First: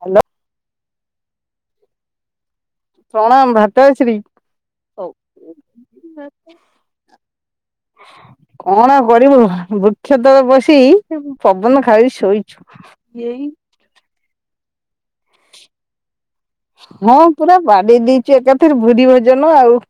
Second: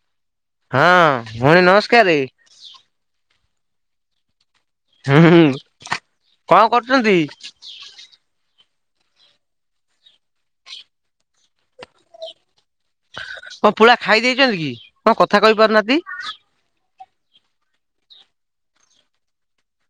Hello. ହଁ ଭଉଣୀ ନମସ୍କାରେ। ତଶ୍ରୀ, ହୁଁ ହୁଁ କଣ କରୁଛନ୍ତି? କଣ କରିବୁ ବୃକ୍ଷ ତଳେ ବସି ପବନ ଖାଇ ଶୋଇଛି କଣ ପୁଳା ଖାଇ ଦେଇେଇଛନ୍ତି କି? କଣ କଥା କହି ପାରୁନାହାନ୍ତି ହଁ ପୁରା ବାଡ଼େଇ ଦେଇ ଯେ ଏକାଥରେ ଭୁରି ଭୋଜନ ଆଉ।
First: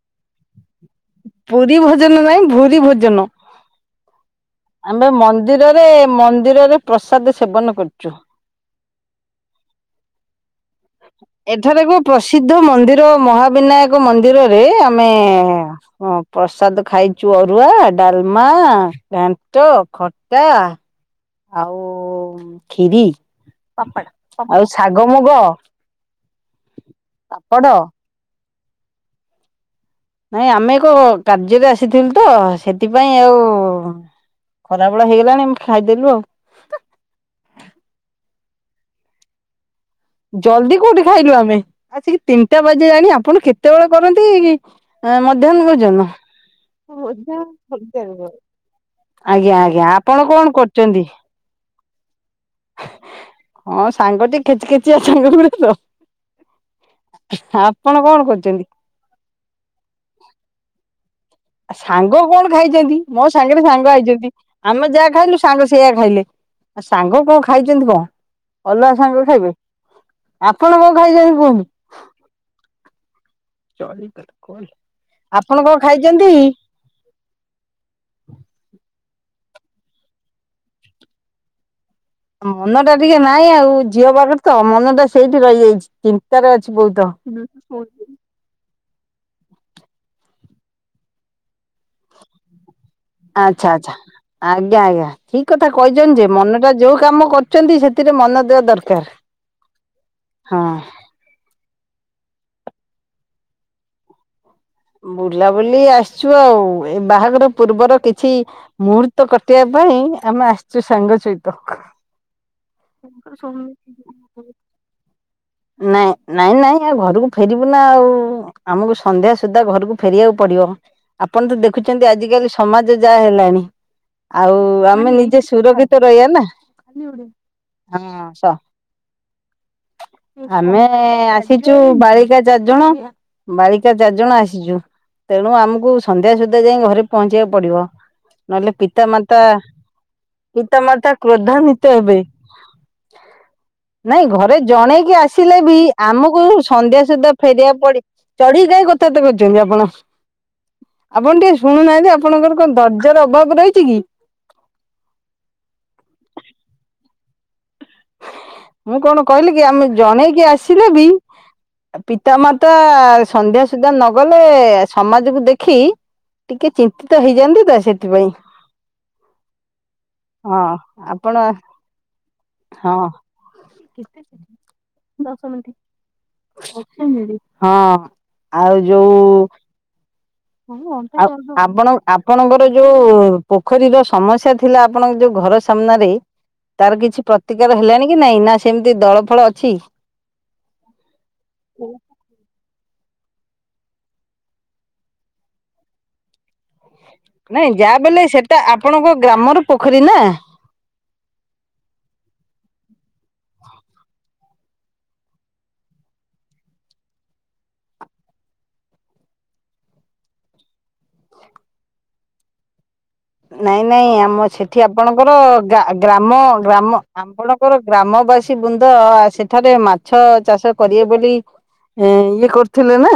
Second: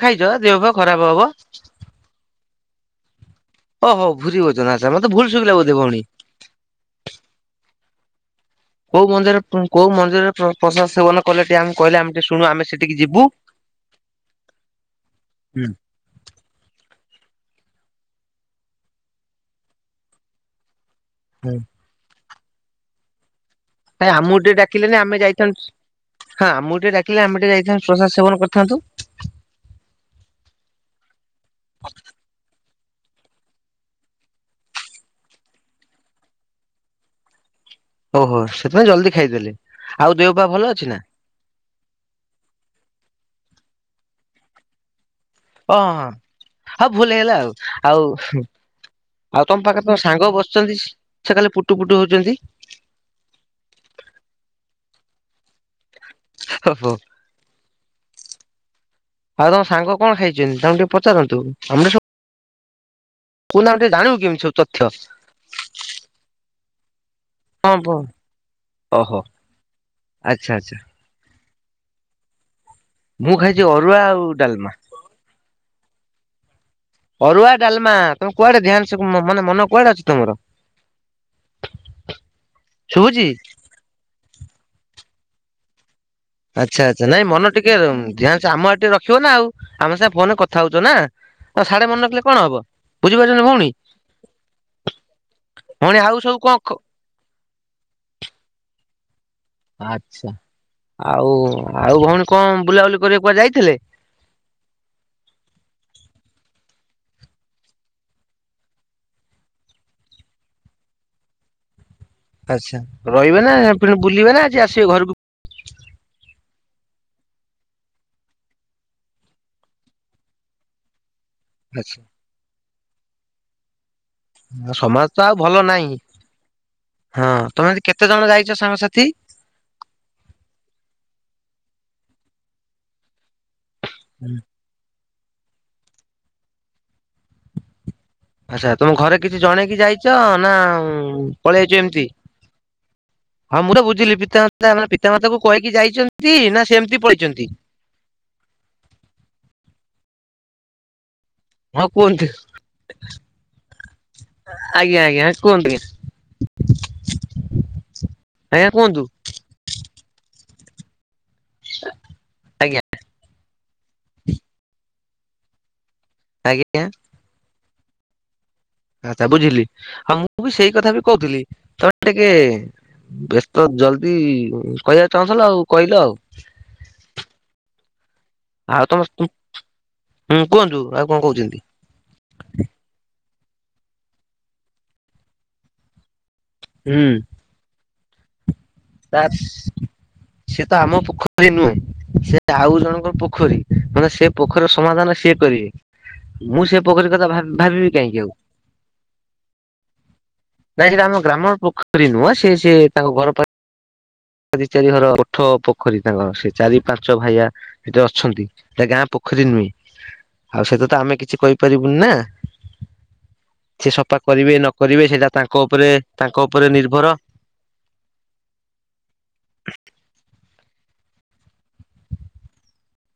ଖାଇଯା ଦେହ ଫେହ ଖରାପ ହବ। ପୁରୀ ଭୋଜନ ନାଇଁ ଭୁରି ଭୋଜନ ଓ ହଉ, ଆମେ ମନ୍ଦିରରେ ମନ୍ଦିରରେ ପ୍ରସାଦ ସେବନ କରୁଚୁ। କୋଉ ମନ୍ଦିର କୋଉ ମନ୍ଦିରରେ ପ୍ରସାଦ ସେବନ କରୁ ଏଠାରେ ଏକ ପ୍ରସିଦ୍ଧ ମନ୍ଦିର ମହାବିନାୟକ ମନ୍ଦିରରେ ଆମେ ଉମ ପ୍ରସାଦ ଖାଇଚୁ ଅରୁଆ, ଡାଲମା, ଘାଣ୍ଟ, ଖଟା ଆଉ ଖିରି। କାଇଁ ଆମକୁ ଟିକେ ଆଉ ଶାଗ ଡାକିଲେନି ଆମେ ମୁଗ ଯାଇଥାନ୍ତୁ ହାଁ ଆମକୁ ଟିକେ ଡାକିଲେ ଆମେ ଟିକେ ପାପଡ଼ ଯାଇଥାନ୍ତୁ ପ୍ରସାଦ ସେବନ କରି ଥାନ୍ତୁ, ନାଇଁ ଆମେ ଏକ କାର୍ଯ୍ୟରେ ଆସିଥିଲୁ ତ ସେଥିପାଇଁ ଆଉ। ଖରାବେେଳେ ହେଇଗଲାଣି ଆମେ ଖାଇଦେଲୁ ଆଉ। ଓହୋ ସେଥିପଇଁ ଜଲ୍ଦି ଖାଇଦେଲେ। ଆଉ ଦେହ ପା ଭଲ ଜଲ୍ଦି ଅଛି ନା? କୋଉଠି ଖାଇଲୁ ଆମେ ଆସିକି ତିନିଟା ବାଜିଲାଣି ଆପଣ କେତେବେଳେ କରନ୍ତି କି? ହଁ ମଧ୍ୟାହ୍ନ ଓହଁ ଭୋଜନ। ହଁ ହଁ ଭୁଲ ହେଇଗଲା ମଧ୍ୟାହ୍ନ ଆଉ ଆଉ ଭୋଜନକର। ଆଉ ଆଜ୍ଞା ତମ ପାଖରେ ଆଜ୍ଞା ତମ ଆପଣ ସାଙ୍ଗ କଣ ବସିଛନ୍ତି କରୁଚନ୍ତି। ସେ ଖାଲି ପୁଟୁ ପୁଟୁ ହଉଛନ୍ତି ହଁ ସାଙ୍ଗଟିକ କିଚ କିଚ ଝିଅ ସାଙ୍ଗଡ ତ। ଓହୋ। ଆପଣ କଣ କରୁଛନ୍ତି? ଆଉ ତମ ସାଙ୍ଗ କଣ ଖାଇଛନ୍ତି? ତାଙ୍କୁ ଟିକେ ପଚାରନ୍ତୁ ଆମର ସମୁସ ଖାଇଚନ୍ତି ମୋ ସାଙ୍ଗରେ ସାଙ୍ଗ ହେଇଚନ୍ତି ସବୁ ତଥ୍ୟ। ଆମେ ଯାହା ଖାଇନୁ ସାଙ୍ଗ ସେଇଆ ଖାଇଲେ। ସାଙ୍ଗ କଣ ହଁ ଖାଇଛନ୍ତି ବ କଣ? ଅଲଗା ସାଙ୍ଗ ଓହୋ ଖାଇବେ। ଆଚ୍ଛା ଆପଣ ଆଚ୍ଛା କଣ ଖାଇଛନ୍ତି କୁହନ୍ତୁ? ମୁଁ ଖାଇଛି ଚ ଅରୁଆ ଆଉ କୁହ ଡାଲମା। ଆପଣ କଣ ଖାଇଚନ୍ତି? ଅରୁଆ ଡାଲମା ତମେ କୁଆଡେ ଧ୍ୟାନ ସେ ମାନେ ମନ କୁଆଡେ ଅଛି ତମର। ମନଟା ଟିକେ ଶୁଭୁଛି? ନାଇଁ ଆଉ ଝିଅବାହାଘର ତ ମନଟା ସେଇଠି ରହିଯାଇଚି। ଆଚ୍ଛା ଆଚ୍ଛା ନାଇଁ ମନ ଟିକେ ଧ୍ୟାନସ ଆମ ଆଡେ ଟିକେ ରଖ। ସୁଅ ନା ଆଉ ଆମେ ସାଙ୍ଗେ ଫୋନରେ କଥା ହଉଚନା ସାଡେ ମନେ ରଖିଲେ କଣ ହବ। ବୁଝିପାରୁଚନା ଆଚ୍ଛା ଭଉଣୀ। ଆଚ୍ଛା। ଆଜ୍ଞା ଆଜ୍ଞା ଠିକ କଥା ଭଉଣୀ ଆଉ କହିଛନ୍ତି ଯେ। ସବୁ କଣ ମନଟା ଯୋଉ କାମ କରୁଚନ୍ତି ସେଥିରେ ମନ ଦେବା ଦର କାର ଆଚ୍ଛା ଆଉ ଆଉ ଭଉଣୀ କଣ ବୁଲାବୁଲି କରିବାକୁୁ କୁଆଡେ ଯାଇଥିଲେ? ବୁଲାବୁଲି ଆସିଛୁ ଆଉ। ଏ ବାହାଘର ପୂର୍ବର କିଛି ମୁହୂର୍ତ୍ତ କଟିବା ପାଇଁ ଆମେ ଆସଚୁ ସାଙ୍ଗ ସହିତ। ଆଚ୍ଛା ରହିବେ ନା ପୁଣି ବୁଲିବେ ନା ଆଜି ଆସିବେ ଘରକୁ। ନାଇଁ ନାଇଁ ନାଇଁ ଆଉ ଘରକୁ ଫେରିବୁ ନା ଆଉ। ଆମକୁ ସନ୍ଧ୍ୟା ସୁଦ୍ଧା ଘରକୁ ଫେରିବାକୁ ପ ଡିବ। ଆପଣ ତ ଆଚ୍ଛା ଦେଖୁଛନ୍ତି ଆଜିିକାଲି ସମାଜ ଯାହା ହେଲାଣି। ଆଉ ସମାଜ ଆମେ ତ ଆଉ ନିଜେ ଭଲ ନାହିଁ ସୁରକ୍ଷିତ ରଇବା ନା। ହଁ ତମେ ଏମତି କେତେ ଜଣ ଯାଇଚ ସାଙ୍ଗସାଥି? ହାନ ଆମେ ଆସିଚୁ ବାଳିକା ଚାରି ଜଣ। ବାଳିକା ଚାରି ଜଣ ଆସିଚୁ। ତେଣୁ ଆମକୁ ସନ୍ଧ୍ୟା ସୁଦ୍ଧା ଯାଇଙ୍କି ଘରେ ପହଞ୍ଚିବାକୁ ପଡିବ। ଆଚ୍ଛା ନହେଲେ ତମେ ଘରେ ପିତାମାତା କିଛି ଜଣେଇକି ଯାଇଛ ନା ପିତାମାତା ପଳେଇ ଯାଇଚ କ୍ରୋଧାନ୍ୱିତ ଏମତି? ହେବେ ହଁ ମୁଁର ବୁଝିଲି ନାଇଁ ପିତା ଘରେ ଆତା ପି ଜଣେଇକି ଆସିଲେ ବି ଆମକୁ ସନ୍ଧ୍ୟା ସୁଦ୍ଧା ପଳେଇଛନ୍ତି? ଫେରିବାକୁ ପଡି। ଚଢିକି କାଇଁ କଥାବାର୍ତ କରଚନ୍ତି ଆପଣ? ଆପଣ ଟିକେ ହଁ ଶୁଣୁନାହାନ୍ତି। କୁହନ୍ତୁ ଆପଣଙ୍କର କଣ ଧର୍ଜାର ଅଭାବ ରହିଛି କି? ଆଜ୍ଞା ଆଜ୍ଞା କୁହନ୍ତୁଟିକେ। ମୁଁ କଣ କହିଲିକି ଆମେ ଜଣେଇକି ଆସିଲେ ବି ପିତାମାତା ଆଜ୍ଞା। ସନ୍ଧ୍ୟା ସୁଦ୍ଧା ନଗଲେ ସମାଜକୁ ଦେଖି ଟିକେ ଆଜ୍ଞା ଚିନ୍ତିତ ହେଇଯାନ୍ତିତ ସେଥିପାଇଁ। ଆଚ୍ଛା ବୁଝିଲି ଆଉ ମୁଁ ବି ହଁ ସେଇକଥା ବି ଆପଣ କଉଥିଲି। ତ ଟିକେ ହଁ ବ୍ୟସ୍ତ ଜଲ୍ଦି କହିବାକୁ ଚାହୁଁଥିଲ ଆଉ କହିଲ ଆଉ। ହଁ ଆଉ ଯୋଉ ହୁଁ କୁହନ୍ତୁ ଆଉ କଣ କହୁଛନ୍ତି? ଆପଣ ଆପଣଙ୍କର ଯୋଉ ପୋଖରୀର ସମସ୍ୟା ଥିଲା ଆପଣଙ୍କ ଯୋଉ ଘର ସାମ୍ନାରେ ତାର କିଛି ପ୍ରତିକାର ହେଲାଣି କି? କି ନାଇଁ ନା? ସେମିତି ତ ଦଳ ଫଳ ଅଛି ସେିଏ ତ ଆମ ପୋଖରୀ ନୁହେଁ ସେ ଆଉ ଜଣ ପୋଖରୀ ମାନେ ସେ ପୋଖରୀର ସମାଧାନ ସିଏ କରିବେ ମୁଁ ସେ ପୋଖରୀ କଥା ଭାବି ନାଇଁ ଭାବିବି ଯାହା କାହିଁକି ବେଲେ ଆଉ ସେଟା ଆପଣଙ୍କ ଗ୍ରାମର ପୋଖରୀ ନା। ନାଇ ସେଟା ଆମ ଗ୍ରାମ ପୋଖରୀ ନୁହଁ ସେ ସେ ତାଙ୍କ ଘର ପାଇଁ ଚାରି ଚାରି ଘର ପଠ ପୋଖରୀ ତାଙ୍କର ସେ ଚାରି ପାଞ୍ଚ ଭାଇା ସେଠି ଅଛନ୍ତି ଗାଁ ପୋଖ ପୋଖରୀ ନୁଁ ଆଉ ସେତ ତ ଆମେ କିଛି କହିପାରିବୁନି ନା। ନାଇଁ ସେ ନାଇଁ ସଫା ଆମ କରିବେ ନ ସେଠି କରିବେ ସେଇଟା ଆପଣଙ୍କର ତାଙ୍କ ଗା ଉପରେ ତାଙ୍କ ଗ୍ରାମ ଉପରେ ଗ୍ରାମ ନିର୍ଭର ଆପଣଙ୍କର ଗ୍ରାମବାସୀ ବୃନ୍ଦ ସେଠାରେ ମାଛ ଚାଷ କରିବେ ବୋଲି ଏ ଇଏ କରଥିଲେ ନା।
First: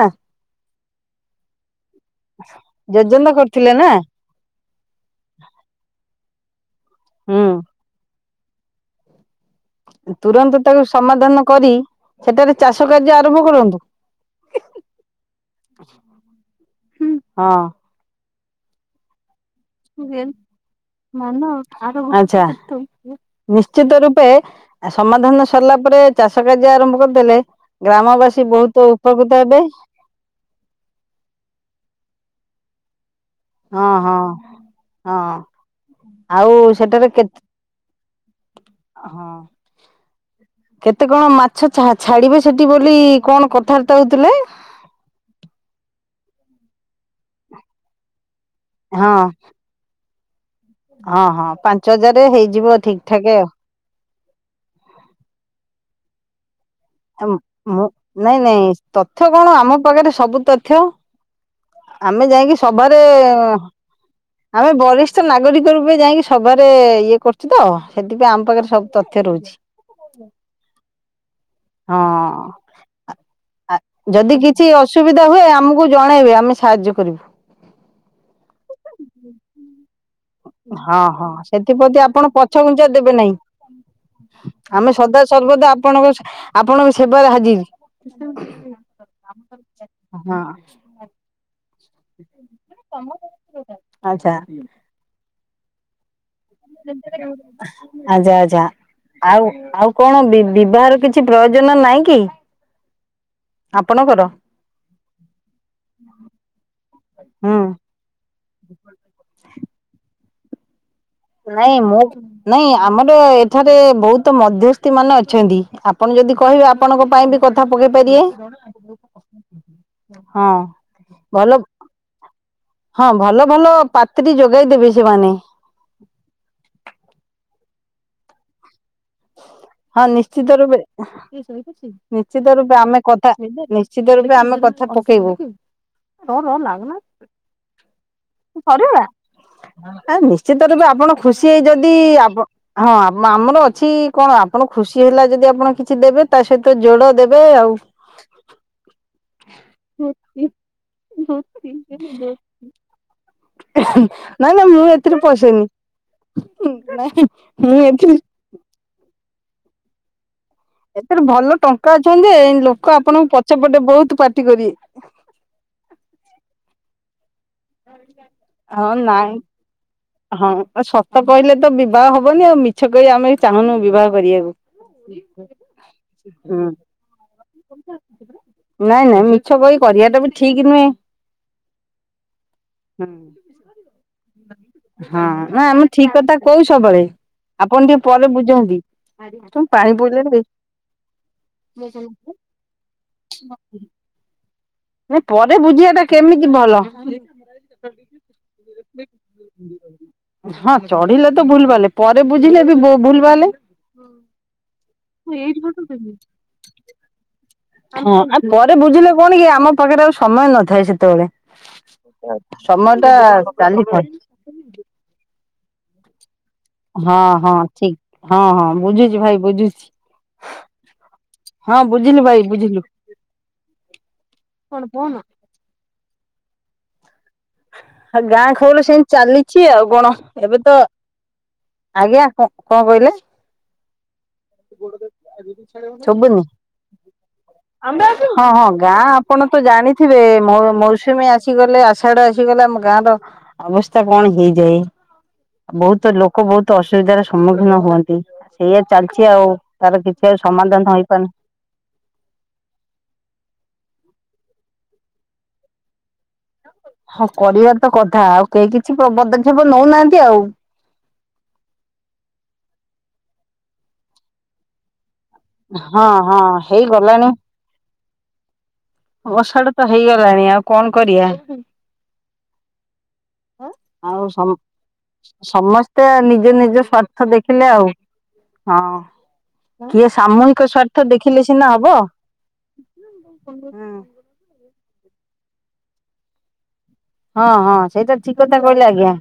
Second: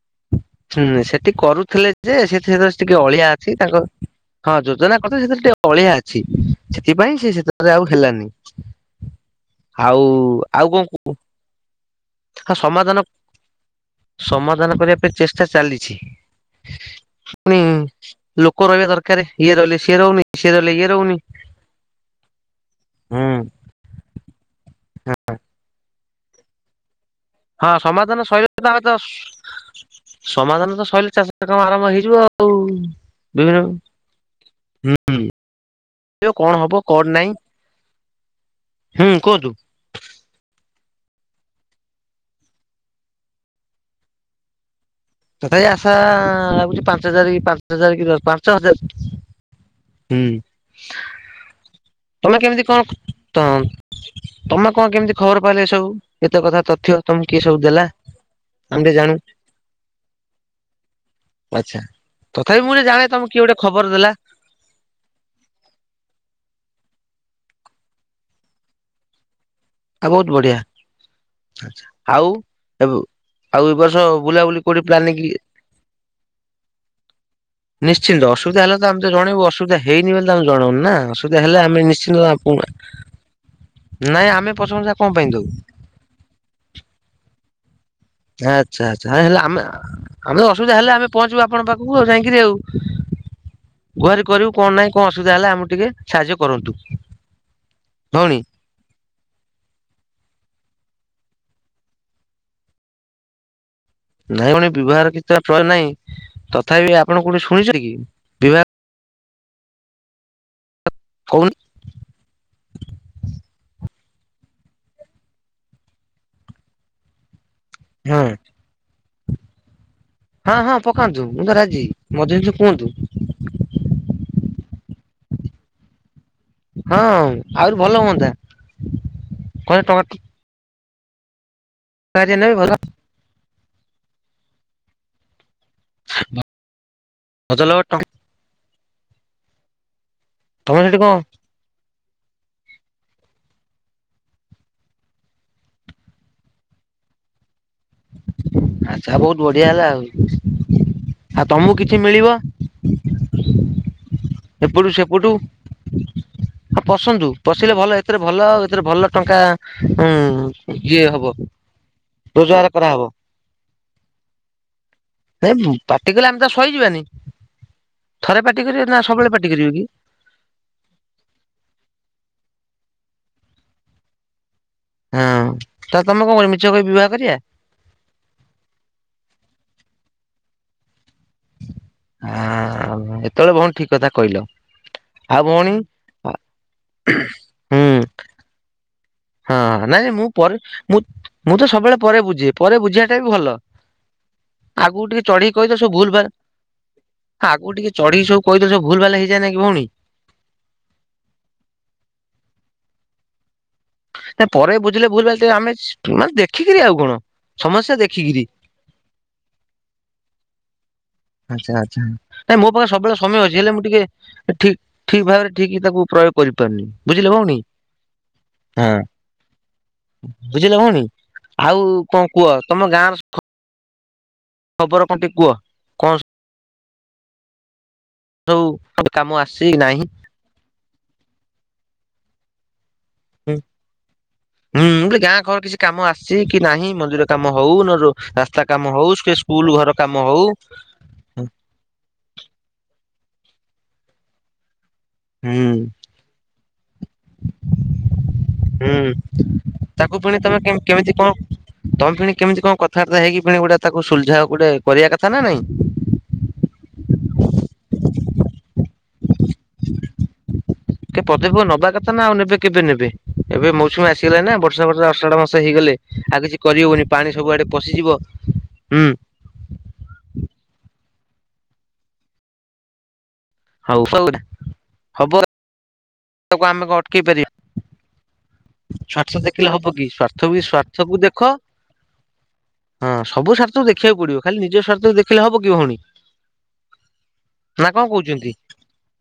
ହୁଁ ସେଠି କରୁଥିଲେ ଯେ ସେ ଟିକେ ଅଳିଆ ଯୋଜନା ଅଛି କରିଥିଲେ ତାଙ୍କ ନା ହଁ ଯୋଜନା କଥା ସେଥିରେ ଟିକେ ଅଳିଆ ଅଛି ସେଥିପାଇଁ ସେ ହୁଁ ସେଥିରେ ଆଉ ହେଲାନି। ଆଉ ତୁରନ୍ତ ଆଉ କଣ ତାକୁ କୁ ସମାଧାନ କରି ସେଠାରେ ଚାଷ ସମାଧାନ କାର୍ଯ୍ୟ ଆରମ୍ଭ କରନ୍ତୁ ସମାଧାନ କରିବା ପାଇଁ ଚେଷ୍ଟା ଚାଲିଛି ହଁ ପୁଣି ଲୋକ ରହିବା ଦରକାର। ଇଏ ସିଏ ରହିଲେ ରହୁନି ସିଏ ରହିଲେ ଇଏ ରହୁନି ଆଛା ହୁଁ ନିଶ୍ଚିତ ରୂପେ ସମାଧାନ ସରିଲା ପରେ ଚାଷ କାର୍ଯ୍ୟ ଆରମ୍ଭ କରି ହଁ ସମାଧାନ ସୋଇ ତାମେ ତ ହେବେ ସମାଧାନ ତ ସରିଲେ ଚାଷ କାମ ଆରମ୍ଭ ହେଇଯିବ ଆଉ। ବିଭିନ୍ନ ହଁ ହଁ ହଁ ହୁଁ କଣ ଆଉ ହବ କଣ ସେଠାରେ ନାହିଁ କେତେ ହୁଁ ହଁ କୁହନ୍ତୁ। କେତେ କଣ ମାଛ ଛାଡିବେ ସେଠି ବୋଲି କଣ କଥାବାର୍ତ୍ତା ହଉଥିଲେ? ତଥାପି ଆସା ଆଉୁଛି ପାଞ୍ଚ ହଜାର କି ପାଞ୍ଚ ହଜାର କି ପାଞ୍ଚ ହଜାର ହଁ ହୁଁ ହୁଁ। ହଁ ହଁ ପାଞ୍ଚ ହଜାର ହେଇଯିବ କଣ ଠିକ ଠାକ ଆଉ। ତ ତମେ କଣ କେମିତି ଖବର ପାଇଲେ ଏ ସବୁ ଏତେ କଥା ତ ମୁଁ ନାଇଁ ନାଇଁ ଟିକେ ଜାଣୁ ତଥ୍ୟ କଣ ଆମ ପାଖରେ ସବୁ ତଥ୍ୟ। ଆଚ୍ଛା ଆମେ ଯାଇକି ତଥାପି ମୁଁ ଟିକେ ସଭାରେ ଜାଣେ ତମକୁ କିଏ ଗୋଟେ ଖବର ଦେଲା ଆମେ ବରିଷ୍ଠ ନାଗରିକ ରୂପେ ଯାଇକି ସଭାରେ ଇଏ କରୁଛି ତ ସେଥିପାଇଁ ଆମ ପାଖରେ ସବୁ ତଥ୍ୟ ରହୁଛି। ଆ ବହୁତ ବଢିଆ ହଁ ଅଚ୍ଛା ଆଉ ଏବ ଯଦି କିଛି ଅସୁବିଧା ହୁଏ ଆମକୁ ଜଣେଇବେ ଆମେ ସାହାଯ୍ୟ କରିବୁ। ନିଶ୍ଚିତ ଅସୁବିଧା ହେଲେ ତ ଆମ ତ ଜଣେଇବୁ ଅସୁବିଧା ହେଇନି ବୋଲି ତ ଆମେ ଜଣଉନୁ ନା ହଁ ହଁ ଅସୁବିଧା ହେଲେ ଆମେ ଆପ ସେଥିପ୍ରତି ଆପଣ ନିଶ୍ଚିନ୍ତ ପଛଘୁଞ୍ଚା ଦେବେ ନାହିଁ। ନାଇଁ ଆମେ ପ୍ରଶଂସା ଆମେ କଣ ସଦା ପାଇଁ ଦବୁ ସର୍ବଦା ଆପଣଙ୍କ ଆପଣଙ୍କ ସେବାରେ ହାଜିର। ଆଚ୍ଛା ଆଚ୍ଛା ହେଲେ ଆମେ ହଁ ଆମେ ଅସୁବିଧା ହେଲେ ଆମେ ପହଞ୍ଚିବୁ ଆପଣଙ୍କ ପାଖ ହଉ ଯାଇକିରି ଆଉ ଗୁହାରି ଆଚ୍ଛା କରିବୁ କଣ ନାହିଁ କଣ ଅସୁବିଧା ହେଲା ଆମେ ଟିକେ ସାହାଯ୍ୟ କରନ୍ତୁ ଆଛା ଭଉଣୀ ଆଛା ଆଉ ଆଉ କଣ ବିବାହର କିଛି କିଛି ପ୍ରୟୋଜନ ନାଇଁ କି? ଆପଣଙ୍କର? ନାଇଁ ପୁଣି ବିବାହର କିଛି ପ୍ରୟ ନାହିଁ ତଥାପି ଆପଣ କୋଉଠି ହୁଁ। ଶୁଣିଛେ କି ବିବାହ କହୁନ ନାଇଁ ମୁଁ ନାଇଁ ଆମର ଏଠାରେ ବହୁତ ତ ମଧ୍ୟସ୍ଥି ମାନେ ଅଛନ୍ତି ଆପଣ ଯଦି କହିବେ ଆପଣଙ୍କ ପାଇଁ ବି କଥା ପକେଇ ହଁ ପାରିବା। ହଁ ହଁ ପକାନ୍ତୁ ମୁଁ ତ ରାଜି ମଧ୍ୟ ହଁ ଭଲ ଭଲ ପାତ୍ରି ଯୋଗାଇ ଦେବେ ସେମାନେ। ହଁ ଆହୁରି ଭଲ ହୁଅନ୍ତା। କହିଲେ ହଁ ଟଙ୍କା ନିଶ୍ଚିତ ରୂପେ ନିଶ୍ଚିତ ନେବେ ଭଲ ରୂପେ ଆମେ କଥା ନିଶ୍ଚିତ ରୂପେ ଆମେ କଥା ପକେଇବୁ [unintelligible] ଭଜଲ ଆ ନିଶ୍ଚିତ ତମେ ରୂପେ ସେଠି କଣ ଆପଣ ଖୁସି ହେଇ ଯଦି ଆ ହଁ ଆମର କିଛି କଣ ଆପଣ ଖୁସି ହେଲା ଯଦି ଆପଣ କିଛି ଦେବେ ତା ସହିତ ଯୋଡ଼ ଦେବେ ଆଉ। [inaudible] ଆ ବହୁତ ବଢିଆ ହେଲା ଆଉ ଆଉ ତମକୁ କିଛି ମିଳିବ? ନାଇଁ ନାଇ ମୁଁ ଏପଟୁ ଏଥିରେ ସେପଟୁ ପସେନି। ହଁ ପଶନ୍ତୁ ପଶିଲେ ଭଲ ଏଥିରେ ଭଲ ଆ ଏଥିରେ ଭଲ ଟଙ୍କା ଉଁ ଇଏ ଏଥିରେ ହବ ଭଲ ଟଙ୍କା ଅଛନ୍ତି ଯେ ଏ ରୋଜଗାର ଲୋକ କରାହବ ଆପଣଙ୍କୁ ପଛେ ପଟେ ବହୁତ ପାର୍ଟି କରିବେ। ନାଇଁ ପାଟି କଲେ ଆମେ ତ ସହିଯିବାନି। ଥରେ ପାଟି କରିବେ ହଁ ନା ସବୁବେଳେ ନାଇଁ ପାଟି କରିବେ କି ହଁ ସତ କହିଲେ ତ ବି ବିବାହ ହବନି ଆଉ ମିଛ କରି ଆମେ ଚାହୁନୁ ବିବାହ କରିବାକୁ। ହଁ ତ ତମେ କଣ କରିବ ହୁଁ ମିଛ କହି ବିବାହ କରିବା। ନାଇଁ ନାଇଁ ମିଛ ବହି କରିବା ଟା ବି ଠିକ ନୁହେଁ ହଁ ହୁଁ। ଏତେବେଳେ ଭଉଣୀ ଠିକ କଥା କହିଲ। ହଁ ଆଉ ନା ଭଉଣୀ ଆମେ ଠିକ ଆ କଥା କହୁ ସବୁବେଳେ ହୁଁ ଆପଣ ଟିକେ ପରେ ବୁଝନ୍ତି। ହଁ ପାଣି ନାଇଁ ନାଇଁ, ପଇଲେ ମୁଁ ପରେ ମୁଁ, ମୁଁ ତ ସବୁବେଳେ ପରେ ବୁଝେ ପରେ ବୁଝିବାଟା ବି ଭଲ। ଆଗକୁ ନାଇଁ ଟିକେ ଚଢେଇି ପରେ କହିଦ ବୁଝିବା ସବୁ ଟା ଭୁଲ ଭାଲ କେମିତି ଭଲ। ଆଗକୁ ଟିକେ ଚଢିକିବୁ କହିଦେ ସବୁ ଭଲ ଭଲ ହେଇଯାଇ କି ଭଉଣୀ। ହଁ ଚଢିଲେ ତ ଭୁଲ ବାଲେ ପରେ ବୁଝିଲେ ବି ବ ଭୁଲ ଭାଲେ। ନା ପରେ ବୁଝିଲେ ଭୁଲ ଭ ଆମେ ମାନେ ଦେଖିକିରି ଆଉ କଣ? ସମସ୍ୟା ହଁ ଦେଖିକିରି ଆଉ ପରେ ବୁଝିଲେ କଣ କି ଆମ ପାଖରେ ଆଉ ସମୟ ନଥାଏ। ସେତେବେଳେ ଆଚ୍ଛା ଆଚ୍ଛା ନାଇଁ ମୋ ପାଖରେ ସମୟ ଟା ସବୁବେଳେ ସମୟ ଅଛି। ହେଲେ ମୁଁ ଟିକେ ଚାଲିଥାଏ। ଠିକ ଠିକ ଭାବ ଠିକ୍ ତାକୁ ପ୍ରୟୋଗ କରିପାରୁନି ହଁ ବୁଝିଲେ ହଁ ଭଉଣୀ ଠିକ ହଁ ହଁ ବୁଝୁଛି ଭାଇ ବୁଝୁଛି! ବୁଝିଲେ ଭଉଣୀ ହଁ ଆଉ ବୁଝିଲୁ କଣ ଭାଇ କୁହ ବୁଝିଲୁ ତମ ଗାଁର ଖବର କଣ ଟ କୁହ କଣ? ଆ ଗାଁ ସବୁ ଖାଉଲେ ସେମିତି କାମ ଚାଲିଛି ଆସିଛି ଆଉ ନାହିଁ। କଣ ଏବେ ତ ଆଜ୍ଞା କଣ କହିଲେ? ହୁଁ! ହୁଁ ବୋଲେ ଗାଁ ଘର କିଛି କାମ ଶୁଭୁନି। ଆସିଛି କି ନାହିଁ ମନ୍ଦିର କାମ ହଉ ନ ହଁ ରାସ୍ତା ହଁ କାମ ଗାଁ ହଉ ଟ ଆପଣ ତ ସ୍କୁଲ ଘର ଜାଣିଥିବେ କାମ ହଉ ସେଟେ ଆସିଗଲେ ଆମ ଗାଁ ର ଅବସ୍ଥା କଣ ହେଇଯାଏ। ହୁଁ। ବହୁତ ଲୋକ ବହୁତ ଅସୁବିଧାର ସମ୍ମୁଖୀନ ହୁଅନ୍ତି ସେଇଆ ହୁଁ। ଚାଲିଛି ଆଉ ତାର ତାକୁ କିଛି ଆଉ ପୁଣି ତମେ କେମ ସମାଧାନ କେମିତି ହେଇପାରୁନି। କଣ ତମେ ପୁଣି କେମିତି କଣ କଥାବାର୍ତା ହେଇକିଣି ଗୋଟେ ତାକୁ ସୁଲଝାଅ ଗୋଟେ କରିବା କଥା ନା ନାଇଁ ହଁ କରିବା ତ କଥା ଆଉ କେହି କିଛି ନଉନାହାନ୍ତି ଆଉ କି ପଦୀପ ନବା କଥା ନା ଆଉ ନେବେ କେବେ ନେବେ ଏବେ ମୌସୁମୀ ଆସିଗଲା ନା ବର୍ଷା ବର୍ଷା ଅଷାଢ ମାସ ହେଇଗଲେ ହଁ ହଁ ଆଉ କିଛି କରିହବନି ପାଣି ସବୁଆଡେ ପଶିଯିବ। ହୁଁ ଆଷାଢ଼ ତ ହେଇଗଲାଣି ଆଉ କଣ କରିବା। ହଉ ଆଉ ହଉ ହବ ସମସ୍ତେ ତେ ନିଜ ତାକୁ ନିଜ ଆମେ କଣ ଅଟକେଇ ସ୍ୱାର୍ଥ ପାରିବା ଦେଖିଲେ ଆଉ! ସ୍ୱାର୍ଥ ଦେଖିଲେ ହବ ହଁ କି କିଏ ସ୍ୱାର୍ଥ ବି ସାମୂହିକ ସ୍ଵାର୍ଥ ସ୍ୱାର୍ଥକୁ ଦେଖ ଦେଖିଲେ ସିନା ହବ ହଁ ସବୁ ସ୍ୱାର୍ଥକୁ ଦେଖିବାକୁ ପଡିବ ଖାଲି ନିଜ ସଵାର୍ଥକୁ ଦେଖେଇିଲେ ହବ କି ଭଉଣୀ? ହଁ ହଁ ନା କଣ ସେଇଟା ଠିକ କହୁଛନ୍ତି? କଥା କହିଲେ ଆଜ୍ଞା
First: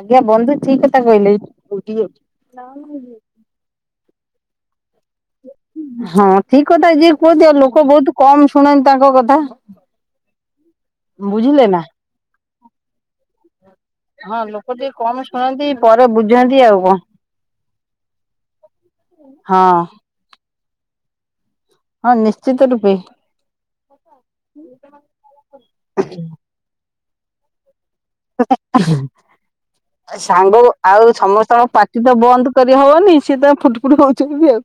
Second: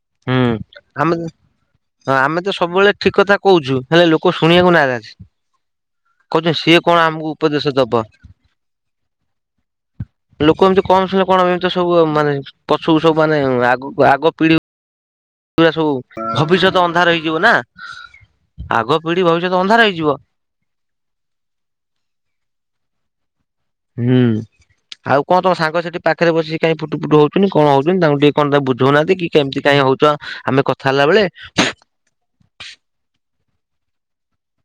ଆଜ୍ଞା ବନ୍ଧୁ ଠିକ କଥା କହିଲେ ଆମେ ତ ସବୁବେଳେ ଠିକ କଥା କହୁଛୁ, ହେଲେ ଲୋକ ଶୁଣିବାକୁ ନାରାଜ ହଁ କହୁଛନ୍ତି ଠିକ ସିଏ କଥା କଣ ଯିଏ ଆମକୁ କୁହନ୍ତି, ଆଉ ଉପଦେଶ ଲୋକ ଦବ ବହୁତ କମ ଶୁଣନ୍ତି ତାଙ୍କ କଥା। ଲୋକ ଏମିତି କମ ସଲେ କଣ ବୁଝିଲେ ଏମିତି ନା ସବୁ ମାନେ ପଶୁକୁ ସବୁ ମାନେ ହଁ ଲୋକ ଯିଏ କମ୍ ପୁରା ସବୁ ଭବିଷ୍ୟତ ଅନ୍ଧାର ହେଇଯିବ ନା। ଆଗ ପିଢି ଭବିଷ୍ୟତ ହଁ ଅନ୍ଧାର ହେଇଯିବ। ହଁ ନିଶ୍ଚିତ ରୂପେ। ହୁଁ ଆଉ କଣ ତମ ସାଙ୍ଗ ସେଠି ପାଖରେ ବସିକ କାଇଁ ଫୁଟୁ ଫୁଟୁ ହଉଚନି କଣ ହଉ ଛନ୍ତି ତାଙ୍କୁ ଟିକେ କଣ ତା ବୁଝଉନାହାନ୍ତି କି? କେମିତି କାହିଁ ହଉଛ ସାଙ୍ଗ ଆମେ କଥା ହେଲା ବେଳେ। କୁହନି ସିଏ ତାଙ୍କ ଫୁଟ ଫୁଟ ହଉଛନ୍ତି ଆଉ।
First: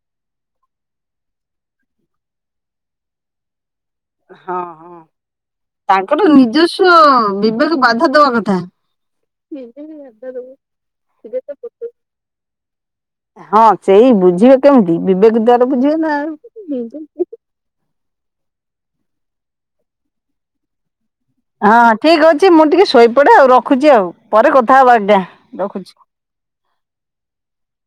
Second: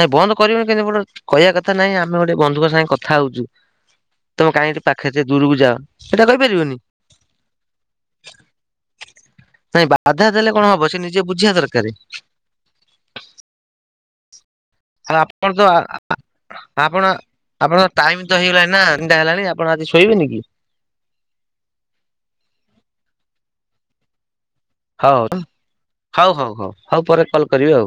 ନାଇଁ ବନ୍ଦ କରିବୁନି କେମିତି ଗୋଟେ କହିବା କଥା ନାଇଁ ଆମେ ଗୋଟେ ବନ୍ଧୁଙ୍କ ସାଙ୍ଗେ କଥା ହଉଛୁ। ତମେ ହଁ କାହିଁକି ଏଠି ହଁ ପାଖେ ଯେ ଦୂରକୁ ଯାଅ ତାଙ୍କର ସେଟା କହିପାରିବନି। ନିଜସ୍ୱ ବିବେକ ବାଧା ଦବା କଥା ନାଇଁ ବାଧା ଦେଲେ କଣ ହବ ସେ ନିଜେ ବୁଝିବା ଦରକାରେ। ହଁ ସେଇ ବୁଝିବେ। କେମତି ଆଉ ବିବେକ ଆପଣ ତ ଦ୍ଵାରା ବୁଝିବେ ନା ଆପଣ ଆଉ। ଆପଣଙ୍କ ଟାଇମ ତ ହେଇଗଲାଣି ନା ତିନ ଟା ହେଲାଣି ଆପଣ ଆଜି ଶୋଇବେନି କି? ହଁ ଠିକ ଅଛି ମୁଁ ଟିକେ ଶୋଇପଡେ ଆଉ ରଖୁଛି ଆଉ। ପରେ କଥା ହବ ଆଜ୍ଞା ହଉ ରଖୁଛି। ହଉ ହଉ ହଉ ହଉ ପରେ କଲ୍ କରିବି ଆଉ।